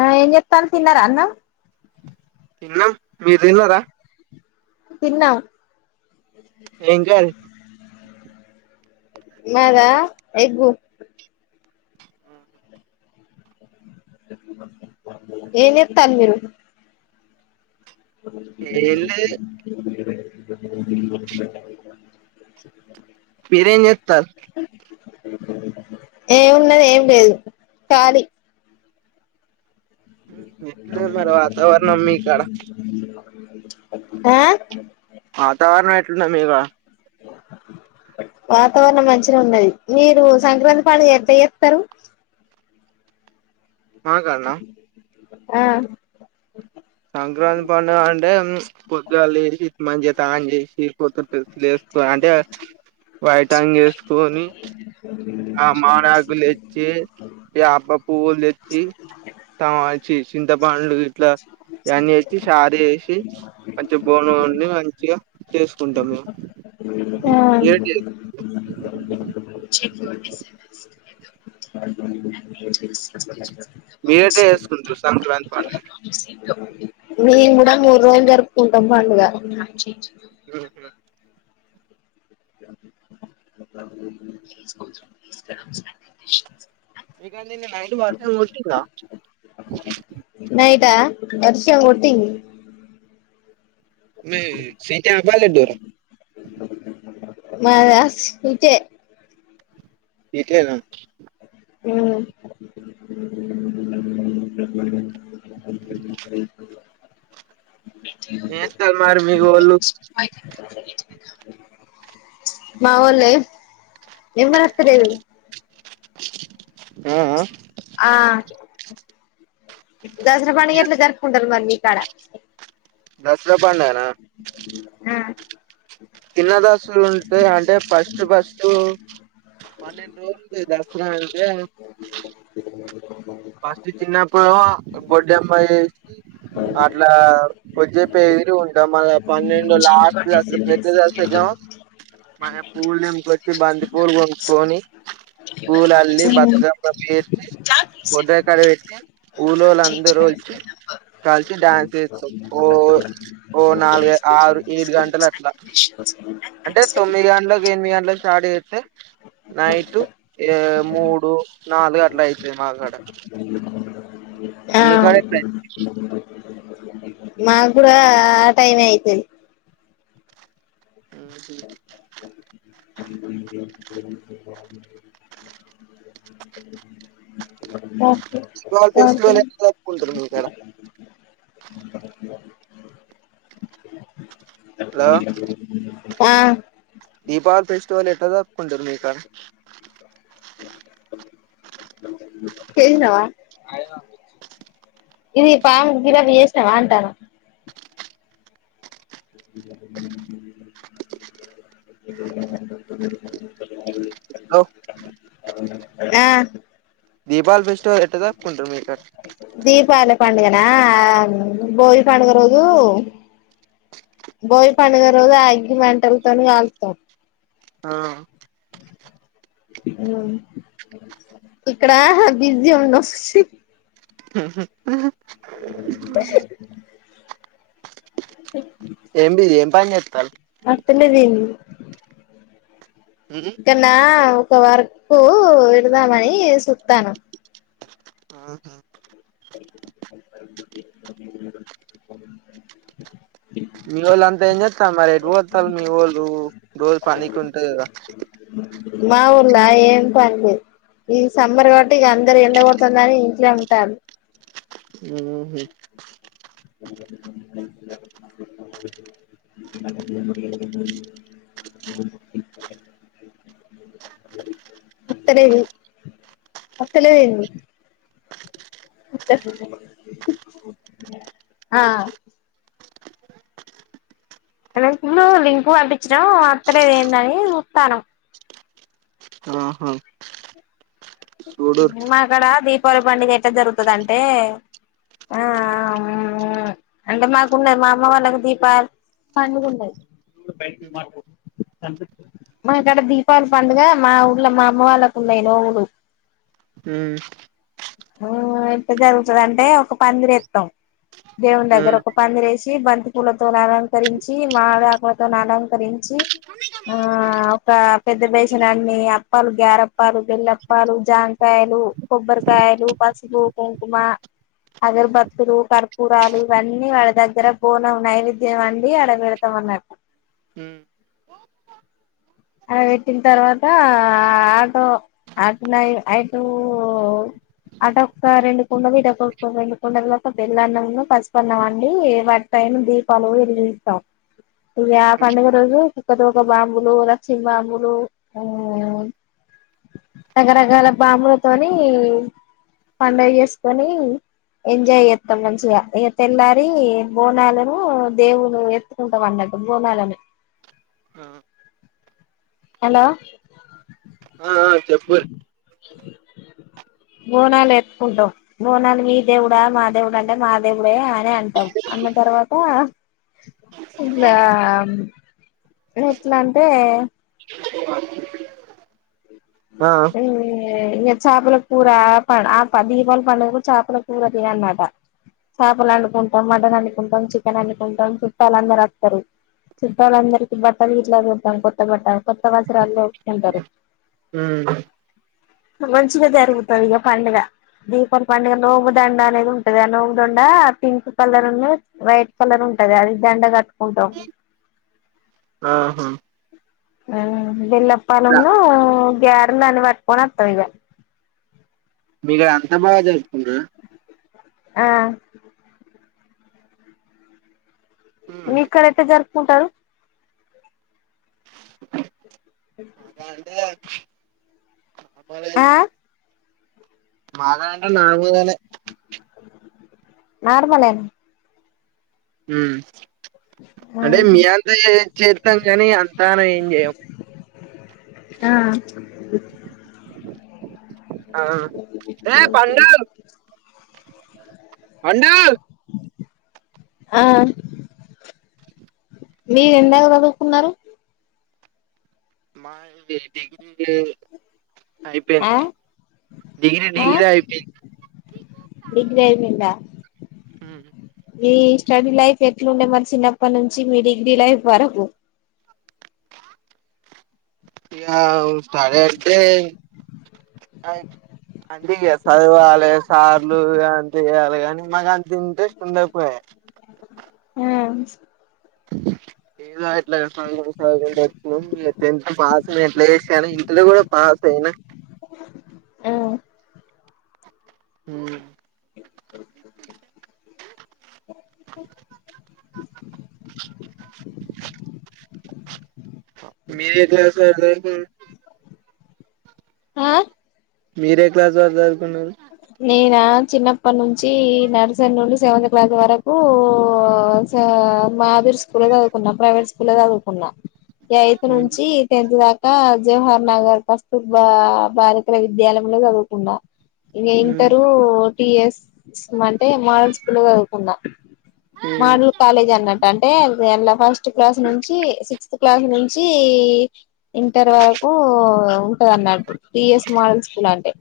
ఆ ఏం జేత్తాళ్ళు తిన్నరా అన్నం తిన్నం మీర్ దిన్నరా తిన్నామ్ ఏం కర్రి మాదా ఎగ్గు ఏం జేత్తాళ్ళు మీరు ఏం లేదు మీరెం జేత్తార్ ఏమున్నది ఏం లేదు ఖాళీ ఎట్లున్నది మరి వాతావరణం మీ కాడ ఆ వాతావరణం ఎట్లున్నది మీ కాడ వాతావరణం మంచినే ఉన్నది, మీరు సంక్రాంతి పండుగ ఎట్ల జేత్తరు మాకాన్న ఆ సంక్రాంతి పండుగ అంటే ఉమ్ పొద్దుగాల లేషి మంచిగ తానం జేసి కొత్త డ్రెస్లులు ఎసుకొ అంటే వైటంగి ఎసుకోని ఆ మామిడాకుల్ దేచ్చి, యాప పువ్వుల్ దేచ్చి టమా చ్చి చింతపండు గిట్ల అయన్నీ ఏషి షారు జేషి మంచిగ భోజనం వండి మంచిగ చేసుకుంటం మేము మీరెట్ల ఆ మీరేట్ల చేసుకుంట్రు సంక్రాంతి పండుగని మేము గూడ మూడు రోజులు జరుపుకుంటం పండుగ ఉమ్ మీ కాడ నిన్న నైట్ వర్షం గొట్టిందా నైటా వర్షం గొట్టింది మీది సిటా పల్లెటూరా మాదా సిటే సిటియేనా ఉమ్ ఏం జేస్తరు మరి మీ వొళ్ళు [inaudible] మా వొళ్ళే ఏం గనొత్తలేదు ఆ అ ఆ దసరా పండుగ ఎట్లా జరుపుకుంటారు మరి మీకాడ దసరా పండుగ నా ఆ చిన్న దసరా ఉంటాయి అంటే ఫస్ట్ ఫస్ట్ పన్నెండు రోజులు ఉంటది దసరా అంటే ఫస్ట్ చిన్నప్పుడు బొడ్డెమ్మ చేసి అట్లా కొద్దిసేప ఎగిరి ఉంటాం మళ్ళ పన్నెండు లాస్ట్ దసరా పెద్ద దసరకేమో మళ్ళ పువ్వులు తెంపుకొచ్చి బంతి పూలు కొనుక్కొని పూల్ అల్లి బతుకమ్మ పేర్చి బొడ్రాయి కాడ పెట్టి ఊళ్లోళ్ళు అందరూ ఒచ్చి కలిసి డ్యాన్స్ చేస్తాం ఓ ఓ నాలుగు ఆరు ఏడు గంటలు అట్లా అంటే తొమ్మిది గంటలకు ఎనిమిది గంటలకు స్టార్ట్ చేస్తే నైట్ ఏ మూడు నాలుగు అట్ల అయితయి మాకాడ ఆ మీకాడ ఎట్లా మాకు కూడా ఆ టైమే అయితది ఉమ్ హు [inaudible] ఆ [unintelligible] ఫెస్టివల్ ఎట్ల జరుపుకుంటారు మీ కాడ హలో ఆ దీపావళి ఫెస్టివల్ ఎట్లా జరుపుకుంటారు మీ కాడ పోయినవా అదే పంపించింది ఇది పాము ఫిలప్ చేసినవ అంటాన [inaudible] [inaudible] బ్రో ఆ దీపావళి ఫెస్టివల్ ఎట్లా జరుపుకుంటారు మీ కాడ దీపావళి పండుగనా భోగి పండుగ రోజు భోగి పండుగ రోజు అగ్గి మంటలతోని కాల్తం ఆ ఉమ్ ఇక్కడ బీజి ఉన్నం ఉహు ఉహు [inaudible] [unintelligible] ఏం బిజీ ఏం పని చేతల్లు అత్తలే ఏంది ఉమ్. ఇంకన్నా ఒక వర్క్ పెడదాం అని సుత్తానం ఆహా మీవొళ్ళు అంతా ఏం చెత్తన్లు మరి ఎటు పొయ్యి వత్తాన్లు మీవోళ్ళు రోజు పనికి ఉంటది కదా మావోల్ల ఏం పని లేదు ఇది సమ్మర్ గవట్టి ఈగ అందరు ఎండగడుతుందని ఇంట్లో ఉంటారు ఉహూ [inaudible] [inaudible] [inaudible] అత్తలేదు అత్తలేదేంది ఉత్తకు ఆ ఆ [unintelligible] లు లింకు పంపించినావ్ అత్తలేదు ఏందని చుత్తానం ఆహా చూడుర్రి మాకాడ దీపావళి పండగ ఎట్లా జరుగుతదంటే ఆ అంటే మాకున్నది మా అమ్మ వాళ్ళకు దీపాల్ పండుగున్నది మాకాడ దీపాలి పండుగ మా ఊళ్ళో మా అమ్మ వాళ్ళకి ఉన్నయి నోములు. మ్మ్ మ్ ఎట్ట జరుగుతది అంటే ఒక పందిరేత్తం దేవుని దగ్గర హ్మ్ ఒక పందిరేసి బంతి పూలతోని అలంకరించి మామిడాకుల తోని అలంకరించి ఆ ఒక పెద్ద బేషన్ అన్ని అప్పాలు, గారేప్పాలు, బెల్లప్పాలు, జాంకాయలు కొబ్బరికాయలు, పసుపు, కుంకుమా అగరబత్తులు, యకర్పూరాలు ఇవన్నీ వాళ్ళ దగ్గర బొనం నైవేద్యం అండి ఆడ వెడత్ తమన్నారు హ్మ్ అడ వెట్టిన తర్వాత ఆటో ఆట్ నై నైటూ అటొక్క రెండు కుండలు ఇటుకొక్క రెండు కుండలు ఒక తెల్లన్నం అన్నూ పసుపన్నం అండి వం పైన దీపాలు వెలిగిస్తాం ఇగ పండుగ రోజు కుక్కతోక బాంబులు ల చ్చిం బాంబులు ఊ రకరకాల బాంబులతోని పండగ చేసుకొని ఎంజాయ్ చేత్తం మంచిగ ఇగ తెల్లారి బోనాలను దేవుళ్ళు ఎత్తుకుంటం అన్నట్టు బోనాలని ఆ హలో ఆ ఆ, చెప్పు బోనాలు ఎత్తుకుంటం బోనాలు మీ దేవుడా మా దేవుడా అంటే మా దేవుడే అని అంటం అన్న తర్వాతా ఇగా ఎట్లంటే ఆ ఏ ఎ ఇంగ చాపల కూర ఆ ప ఆ ప దీపాలి పండగకు చాపల కూర తినాల్నట చాపలు వండుకుంటాం మటన్ వండుకుంటాం చికెన్ వండుకుంటాం చుట్టాలందరు వత్తరు చుట్టాలందరికి బట్టలు గిట్ల పెట్టాం కొత్త బట్టలు కొత్త వస్త్రాలు తొడుకుంటరు మ్ మంచిగ జరుగుతది ఇగ పండుగ దీపాలి పండుగ నోము దండ అనేది ఉంటది ఆ నోము దండ పింక్ కలర్ అన్ను వైట్ కలర్ ఉంటది అది దండ కట్టుకుంటం ఆహ బెల్లప్పాలన్నూ గ్యారలు అన్ని పట్టుకొని వత్తం ఇగ మీ కాడ అంత బాగా జరుపుకుంటరా ఆ హ్మ్ మీకాడ ఎట్ట జరుపుకుంటరు? గంటే ఆ మాగా అంటె నా మీదనే నార్మలేన మ్ అంటె మీ అంతే చేత్తంగానీ అంతగ ఏం చెయ్యం ఆ ఆ ఏ పండు పండూ ఆ మీరు ఎందాక చదువుకున్నరు మాయి డిగ్రీ అయి అయిప్ ఆ పెయింద్ డిగ్రీ ఆ డిగ్రీ అయిపెయింద్ డిగ్రీ అయిపోయిందా మీ స్టడీ లైఫ్ ఎట్లుండే మరి చిన్నప్పటి నుంచి మీ డిగ్రీ లైఫ్ వరకు ఇగ స్టడీ అంటే అంటే ఇగ చదవాలి సార్లు అంత చేయాలి కానీ మాకు అంత ఇంట్రెస్ట్ ఉండకపోయె ఉమ్ ఏదట్లా [unintelligible] ఇగ టెన్త్ పాస్ ఎట్లా చేసినాగాని ఇంటరు కూడా పాస్ అయినా ఉమ్ ఉమ్ మీరు యే క్లాస్ వరకు చదువుకున్రు ఆ మీరే క్లాస్ వరకు చదువుకున్నారు నేనా చిన్నప్పటి నుంచి నర్సరి నుండి సెవెంత్ క్లాస్ వరకు మాదురి స్కూల్లో చదువుకున్నా ప్రైవేట్ స్కూల్లో చదువుకున్నా ఎయితు నుంచి టెన్త్ దాకా జవహర్ నగర్ కస్తూర్బా బాలికల విద్యాలయంలో చదువుకున్నా ఇంగ ఉమ్. ఇంటరు టిఎస్ అంటే మోడల్ స్కూల్లో చదువుకున్నా మోడల్ కాలేజ్ అన్నట్టు అంటే అల్ల ఫస్ట్ ఫస్ట్ క్లాస్ నుంచి సిక్స్త్ క్లాస్ నుంచి ఇంటర్ వరకు కాదన్నాడు టిఎస్ మోడల్ స్కూల్ అంటే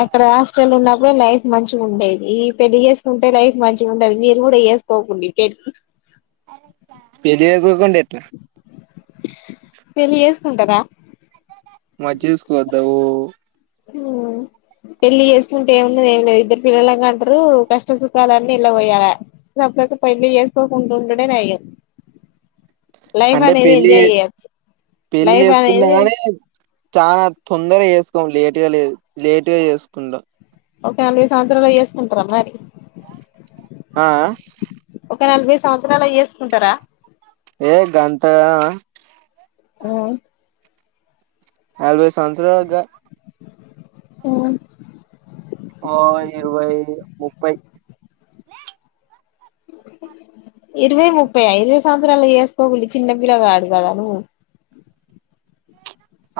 అక్కడ హాస్టల్ లో ఉన్నప్పుడు లైఫ్ మంచి గుండేది పెళ్లిచేసుకుంటే లైఫ్ మంచిగ ఉండది మీరు కూడా చేసుకోకుండి పె పెళ్లి చేసుకోకుంటే ఎట్లా పెళ్ళి చేసుకుంటరా మరిచేస్సుకోద్దావు పెళ్లి చేసుకుంటే ఏముంది ఏం లేదు ఇద్దరు పిల్లలని కంటరు కష్ట సుఖాలన్నీ ఇళ్ల పోయాల [unintelligible] కాక పెళ్లి చేసుకోకుండా ఉండుడే నయం లైఫ్ అంటే అనేది పెళ్లి ఎంజాయ్ చేయొచ్చు పెళ్లి లైఫ్ చేసుకున్నా అనేది కానీ చాన తొందరగా చేసుకోం లేటు గా లే లేటుగా చేసుకుండు ఒక నలభై సంవత్సరాలలో జేసుకుంటరా మరి ఆ ఆ ఒక నలభై సంవత్సరాలకు జేసుకుంటరా ఏ గంత గణమ ఊ నలభై సంవత్సరాల్ గా ఊ ఓ ఇరవై ముప్పై ఇరవై ముప్పై ఇరవై సంవత్సరాలకు చేసుకోకులి చిన్నపిల్లగాడు కదా నువ్వు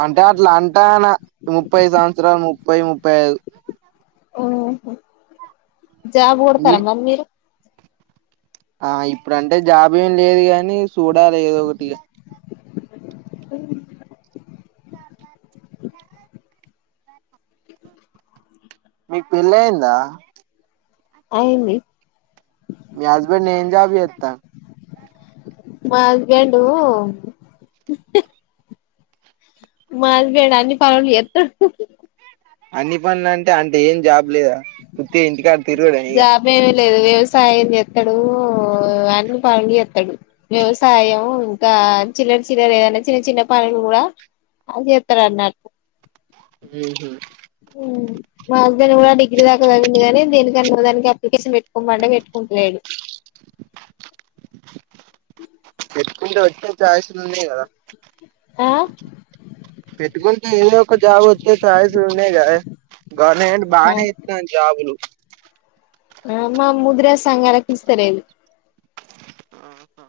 అంటే అట్లా అంటాన ముప్పై సంవత్సరాలు ముప్పై ముప్పై ఐదు ఊహు జాబు మీ కొడతార మరి మీరు ఆ ఇప్పుడంటే జాబ్ ఏం లేదు గాని చూడాలె ఏదో ఒకటి ఇగ మీకు పెల్లయిందా అయింది మీ హస్బెండ్ ఏం జాబ్ జేత్త మా హస్బెండు మా హస్బెండ్ అన్ని పనులు జేత్తడు అన్ని పనులంటే అంటే ఏం జాబ్ లేదా ఉత్తిగ ఇంటికాడ తిరుగుడే ఇగ వేమి లేదు వ్యవసాయం జేత్తడు అన్నీ పనులు జేత్తడు వ్యవసాయం ఇంకా చిల్లర చిల్లర ఏదనా చిన్న చిన్న పనులు గుడా అది జేత్తడ్ అన్నాట్ ఊహు ఊ మా హస్బెండ్ గుడా డిగ్రీ దాకా చద్విండు గాని దేనికన్న ఒకదానికి అప్లికేషన్ పెట్టుకోమంటే పెట్టుకుంటలేడు [unintelligible] ఛాయస్లు ఉన్నాయి గదా ఆ పెట్టుకుంటే ఏదో ఒక జాబ్ వచ్చే ఛాయస్లు ఉన్నాయ్ గదా గవర్నమెంట్ బానే ఇస్తాంది జాబులు ఆ మా ముదిరే సంఘాలకిస్తాలేదు ఆహా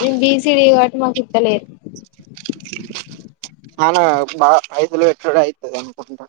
మేం బీసిడి గాబట్టి మాకు ఇత్తలేరు [unintelligible] బా ఐదులు [unintelligible] అయితది అనుకుంట